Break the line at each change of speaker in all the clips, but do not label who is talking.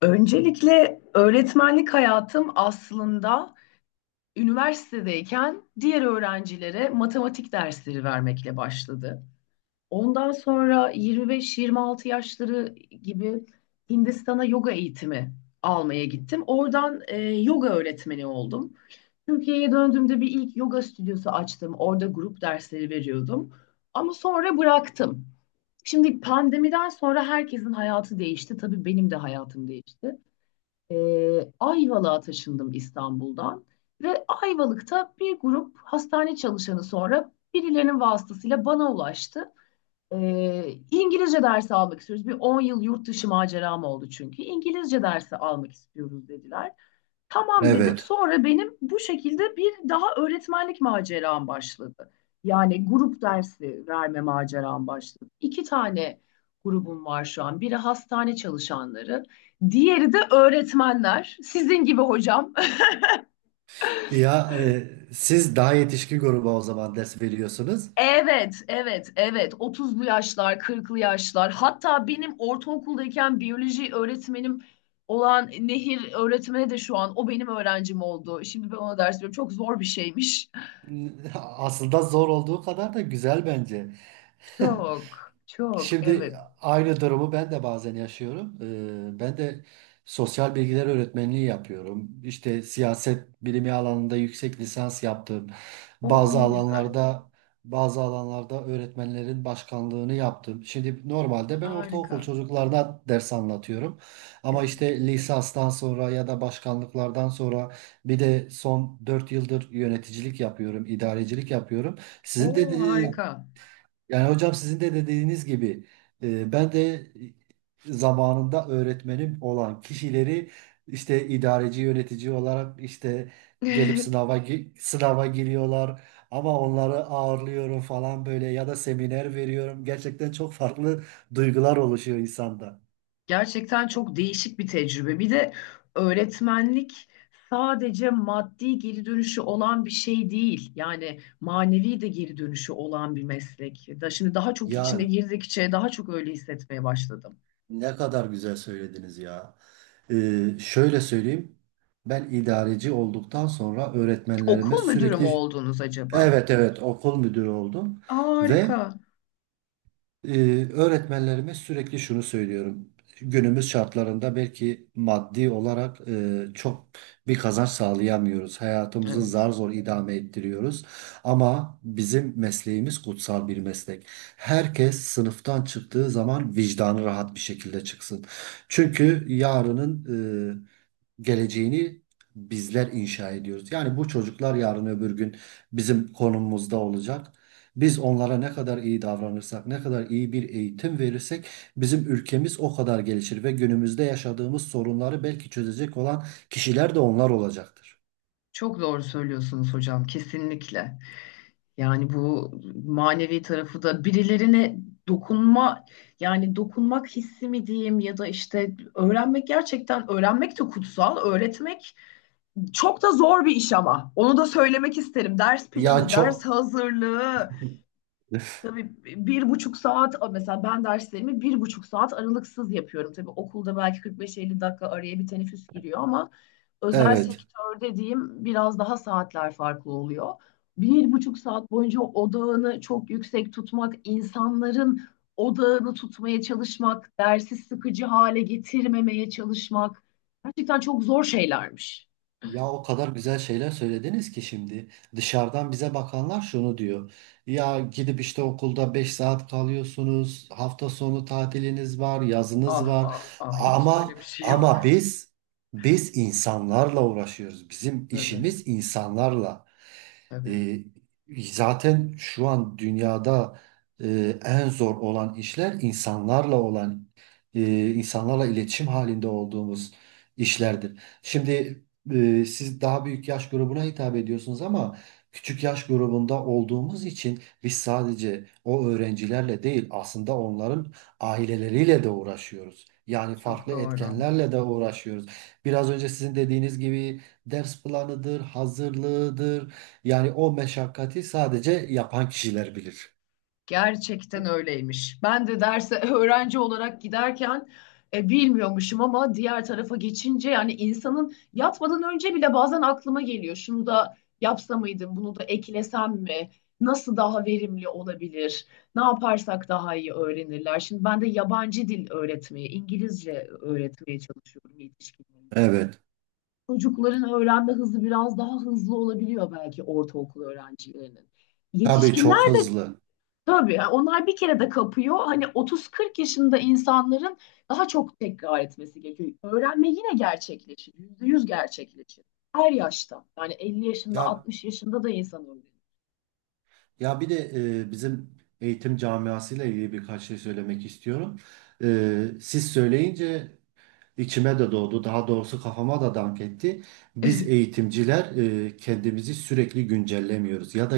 Öncelikle öğretmenlik hayatım aslında üniversitedeyken diğer öğrencilere matematik dersleri vermekle başladı. Ondan sonra 25-26 yaşları gibi Hindistan'a yoga eğitimi almaya gittim. Oradan yoga öğretmeni oldum. Türkiye'ye döndüğümde bir ilk yoga stüdyosu açtım. Orada grup dersleri veriyordum. Ama sonra bıraktım. Şimdi pandemiden sonra herkesin hayatı değişti. Tabii benim de hayatım değişti. Ayvalık'a taşındım İstanbul'dan ve Ayvalık'ta bir grup hastane çalışanı sonra birilerinin vasıtasıyla bana ulaştı. İngilizce dersi almak istiyoruz. Bir 10 yıl yurt dışı maceram oldu çünkü. İngilizce dersi almak istiyoruz dediler. Tamam dedim.
Evet.
Sonra benim bu şekilde bir daha öğretmenlik maceram başladı. Yani grup dersi verme maceram başladı. İki tane grubum var şu an. Biri hastane çalışanları, diğeri de öğretmenler. Sizin gibi hocam.
Ya siz daha yetişkin gruba o zaman ders veriyorsunuz.
Evet, evet, evet. 30'lu yaşlar, 40'lı yaşlar. Hatta benim ortaokuldayken biyoloji öğretmenim olan Nehir öğretmeni de şu an o benim öğrencim oldu. Şimdi ben ona ders veriyorum. Çok zor bir şeymiş.
Aslında zor olduğu kadar da güzel bence.
Çok, çok,
Şimdi
evet.
aynı durumu ben de bazen yaşıyorum. Ben de sosyal bilgiler öğretmenliği yapıyorum. İşte siyaset bilimi alanında yüksek lisans yaptım.
O
Bazı
ne güzel.
alanlarda bazı alanlarda öğretmenlerin başkanlığını yaptım. Şimdi normalde ben ortaokul
Harika.
çocuklarına ders anlatıyorum. Ama
Evet.
işte lisanstan sonra ya da başkanlıklardan sonra bir de son 4 yıldır yöneticilik yapıyorum, idarecilik yapıyorum. Sizin de
O harika.
yani hocam sizin de dediğiniz gibi ben de zamanında öğretmenim olan kişileri işte idareci yönetici olarak işte gelip sınava giriyorlar ama onları ağırlıyorum falan böyle ya da seminer veriyorum. Gerçekten çok farklı duygular oluşuyor insanda.
Gerçekten çok değişik bir tecrübe. Bir de öğretmenlik sadece maddi geri dönüşü olan bir şey değil. Yani manevi de geri dönüşü olan bir meslek. Da şimdi daha çok içine
Ya
girdikçe daha çok öyle hissetmeye başladım.
ne kadar güzel söylediniz ya. Şöyle söyleyeyim. Ben idareci olduktan sonra öğretmenlerime
Okul müdürü mü
sürekli
oldunuz acaba?
evet evet okul müdürü oldum ve
Harika.
e, öğretmenlerime sürekli şunu söylüyorum. Günümüz şartlarında belki maddi olarak çok bir kazanç sağlayamıyoruz. Hayatımızı
Evet.
zar zor idame ettiriyoruz. Ama bizim mesleğimiz kutsal bir meslek. Herkes sınıftan çıktığı zaman vicdanı rahat bir şekilde çıksın. Çünkü yarının e, geleceğini bizler inşa ediyoruz. Yani bu çocuklar yarın öbür gün bizim konumumuzda olacak. Biz onlara ne kadar iyi davranırsak, ne kadar iyi bir eğitim verirsek bizim ülkemiz o kadar gelişir ve günümüzde yaşadığımız sorunları belki çözecek olan kişiler de onlar olacaktır.
Çok doğru söylüyorsunuz hocam, kesinlikle. Yani bu manevi tarafı da birilerine dokunma, yani dokunmak hissi mi diyeyim ya da işte öğrenmek, gerçekten öğrenmek de kutsal, öğretmek çok da zor bir iş ama onu da söylemek isterim. Ders
Ya
planı,
çok.
ders hazırlığı. Tabii 1,5 saat mesela, ben derslerimi 1,5 saat aralıksız yapıyorum. Tabii okulda belki 45-50 dakika araya bir teneffüs giriyor ama özel
Evet.
sektörde diyeyim, biraz daha saatler farklı oluyor. 1,5 saat boyunca odağını çok yüksek tutmak, insanların odağını tutmaya çalışmak, dersi sıkıcı hale getirmemeye çalışmak gerçekten çok zor şeylermiş.
Ya o kadar güzel şeyler söylediniz ki şimdi dışarıdan bize bakanlar şunu diyor. Ya gidip işte okulda 5 saat kalıyorsunuz. Hafta sonu tatiliniz var, yazınız
Ah
var.
ah ah, hiç
Ama
öyle bir şey yok.
ama biz insanlarla uğraşıyoruz. Bizim
Tabii
işimiz insanlarla.
tabii.
Ee, Zaten şu an dünyada en zor olan işler insanlarla olan insanlarla iletişim halinde olduğumuz işlerdir. Şimdi siz daha büyük yaş grubuna hitap ediyorsunuz ama küçük yaş grubunda olduğumuz için biz sadece o öğrencilerle değil aslında onların aileleriyle de uğraşıyoruz. Yani
Çok
farklı
doğru.
etkenlerle de uğraşıyoruz. Biraz önce sizin dediğiniz gibi ders planıdır, hazırlığıdır. Yani o meşakkati sadece yapan kişiler bilir.
Gerçekten öyleymiş. Ben de derse öğrenci olarak giderken bilmiyormuşum ama diğer tarafa geçince, yani insanın yatmadan önce bile bazen aklıma geliyor. Şunu da yapsa mıydım, bunu da eklesem mi? Nasıl daha verimli olabilir? Ne yaparsak daha iyi öğrenirler? Şimdi ben de yabancı dil öğretmeye, İngilizce öğretmeye çalışıyorum yetişkinlere.
Evet.
Çocukların öğrenme hızı biraz daha hızlı olabiliyor belki, ortaokul öğrencilerinin.
Tabii
Yetişkinler
çok
de.
hızlı.
Tabii yani, onlar bir kere de kapıyor. Hani 30-40 yaşında insanların daha çok tekrar etmesi gerekiyor. Öğrenme yine gerçekleşir. %100 gerçekleşir. Her yaşta. Yani 50 yaşında,
Ya,
60 yaşında da insan öğreniyor.
ya bir de bizim eğitim camiasıyla ilgili birkaç şey söylemek istiyorum. Siz söyleyince içime de doğdu. Daha doğrusu kafama da dank etti. Biz eğitimciler kendimizi sürekli güncellemiyoruz ya da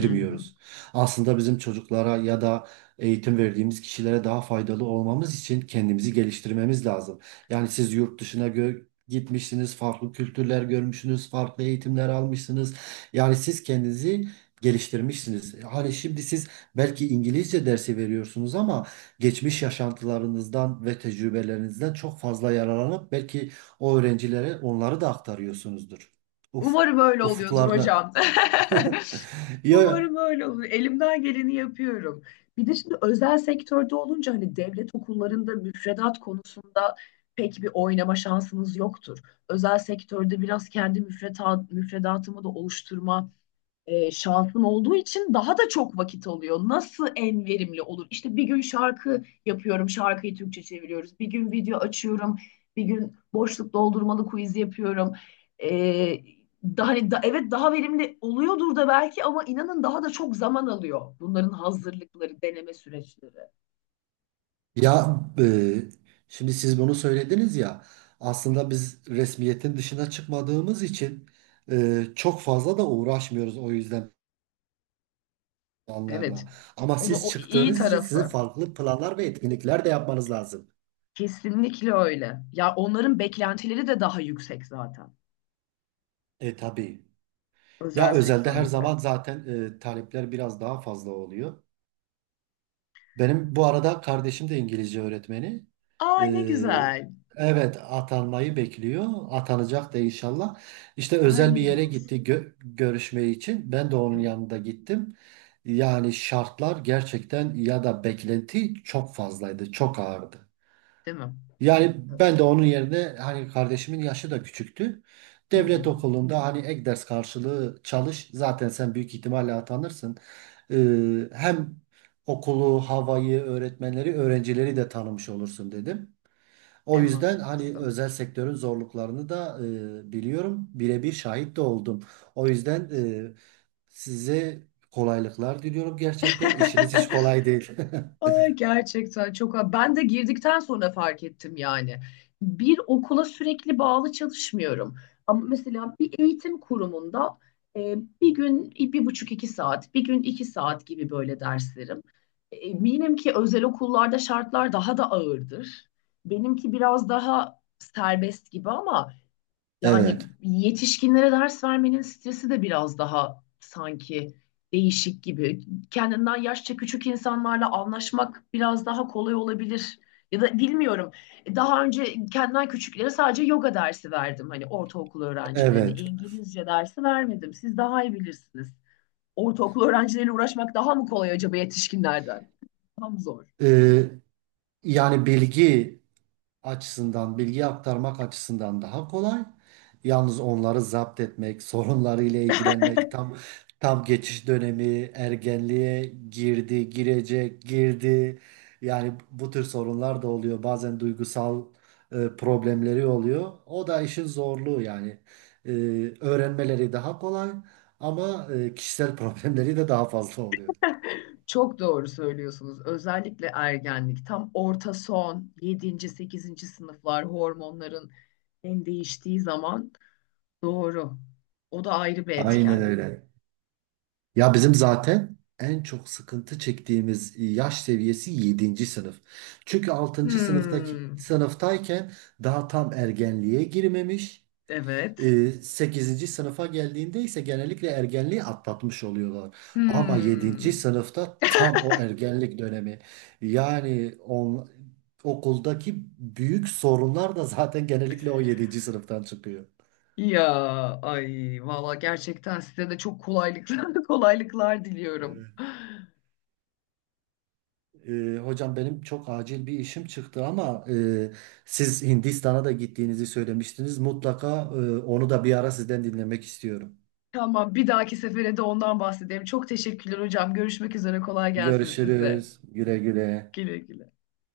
Hı hı.
Aslında bizim çocuklara ya da eğitim verdiğimiz kişilere daha faydalı olmamız için kendimizi geliştirmemiz lazım. Yani siz gitmişsiniz, farklı kültürler görmüşsünüz, farklı eğitimler almışsınız. Yani siz kendinizi geliştirmişsiniz. Hani şimdi siz belki İngilizce dersi veriyorsunuz ama geçmiş yaşantılarınızdan ve tecrübelerinizden çok fazla yararlanıp belki o öğrencilere onları da aktarıyorsunuzdur. Uf,
Umarım öyle oluyordur
ufuklarına.
hocam.
Ya,
Umarım öyle olur. Elimden geleni yapıyorum. Bir de şimdi özel sektörde olunca, hani devlet okullarında müfredat konusunda pek bir oynama şansınız yoktur. Özel sektörde biraz kendi müfredatımı da oluşturma şansım olduğu için daha da çok vakit alıyor. Nasıl en verimli olur? İşte bir gün şarkı yapıyorum, şarkıyı Türkçe çeviriyoruz. Bir gün video açıyorum, bir gün boşluk doldurmalı quiz yapıyorum. E, daha, hani da, evet daha verimli oluyordur da belki ama inanın daha da çok zaman alıyor. Bunların hazırlıkları, deneme süreçleri.
ya şimdi siz bunu söylediniz ya aslında biz resmiyetin dışına çıkmadığımız için çok fazla da uğraşmıyoruz o yüzden planlarla.
Evet.
Ama
O da
siz
o iyi
çıktığınız için sizin
tarafı.
farklı planlar ve etkinlikler de yapmanız lazım.
Kesinlikle öyle. Ya onların beklentileri de daha yüksek zaten.
E tabii. Ya
Özel
özelde her
sektörde.
zaman zaten talepler biraz daha fazla oluyor. Benim bu arada kardeşim de İngilizce öğretmeni.
Aa ne
Ee,
güzel.
evet, atanmayı bekliyor. Atanacak da inşallah. İşte özel bir
Hayırlı
yere gitti
olsun.
görüşme için. Ben de onun
Evet,
yanında gittim. Yani şartlar gerçekten, ya da beklenti çok fazlaydı, çok ağırdı.
değil mi?
Yani
Tabii.
ben de onun yerine hani kardeşimin yaşı da küçüktü.
Hı hı.
Devlet okulunda hani ek ders karşılığı çalış. Zaten sen büyük ihtimalle atanırsın. Hem okulu, havayı, öğretmenleri, öğrencileri de tanımış olursun dedim. O
En
yüzden hani
mantıklısı.
özel sektörün zorluklarını da biliyorum. Birebir şahit de oldum. O yüzden size kolaylıklar diliyorum gerçekten. İşiniz hiç kolay değil.
Ay, gerçekten çok, ben de girdikten sonra fark ettim yani. Bir okula sürekli bağlı çalışmıyorum. Ama mesela bir eğitim kurumunda bir gün 1,5 2 saat, bir gün 2 saat gibi böyle derslerim. Eminim ki özel okullarda şartlar daha da ağırdır. Benimki biraz daha serbest gibi ama. Yani
Evet.
yetişkinlere ders vermenin stresi de biraz daha sanki değişik gibi. Kendinden yaşça küçük insanlarla anlaşmak biraz daha kolay olabilir. Ya da bilmiyorum. Daha önce kendimden küçüklere sadece yoga dersi verdim. Hani ortaokul öğrencilerine
Evet.
İngilizce dersi vermedim. Siz daha iyi bilirsiniz. Ortaokul öğrencileriyle uğraşmak daha mı kolay acaba yetişkinlerden? Daha mı zor?
Ee, Yani bilgi açısından, bilgi aktarmak açısından daha kolay. Yalnız onları zapt etmek, sorunlarıyla ilgilenmek tam, tam geçiş dönemi, ergenliğe girdi, girecek, girdi. Yani bu tür sorunlar da oluyor. Bazen duygusal problemleri oluyor. O da işin zorluğu yani. E, Öğrenmeleri daha kolay ama kişisel problemleri de daha fazla oluyor.
Çok doğru söylüyorsunuz. Özellikle ergenlik, tam orta son, yedinci, sekizinci sınıflar, hormonların en değiştiği zaman. Doğru. O da ayrı bir
Aynen
etken.
öyle. Ya bizim zaten en çok sıkıntı çektiğimiz yaş seviyesi yedinci sınıf. Çünkü 6. sınıftaki
Hmm.
sınıftayken daha tam ergenliğe girmemiş.
Evet.
Sekizinci sınıfa geldiğinde ise genellikle ergenliği atlatmış oluyorlar. Ama yedinci
Hmm.
sınıfta tam o ergenlik dönemi. Yani on, okuldaki büyük sorunlar da zaten genellikle o yedinci sınıftan çıkıyor.
Ya, ay valla gerçekten size de çok kolaylıklar kolaylıklar diliyorum.
Hocam benim çok acil bir işim çıktı ama siz Hindistan'a da gittiğinizi söylemiştiniz. Mutlaka onu da bir ara sizden dinlemek istiyorum.
Tamam, bir dahaki sefere de ondan bahsedeyim. Çok teşekkürler hocam. Görüşmek üzere, kolay gelsin size.
Görüşürüz. Güle güle.
Güle güle.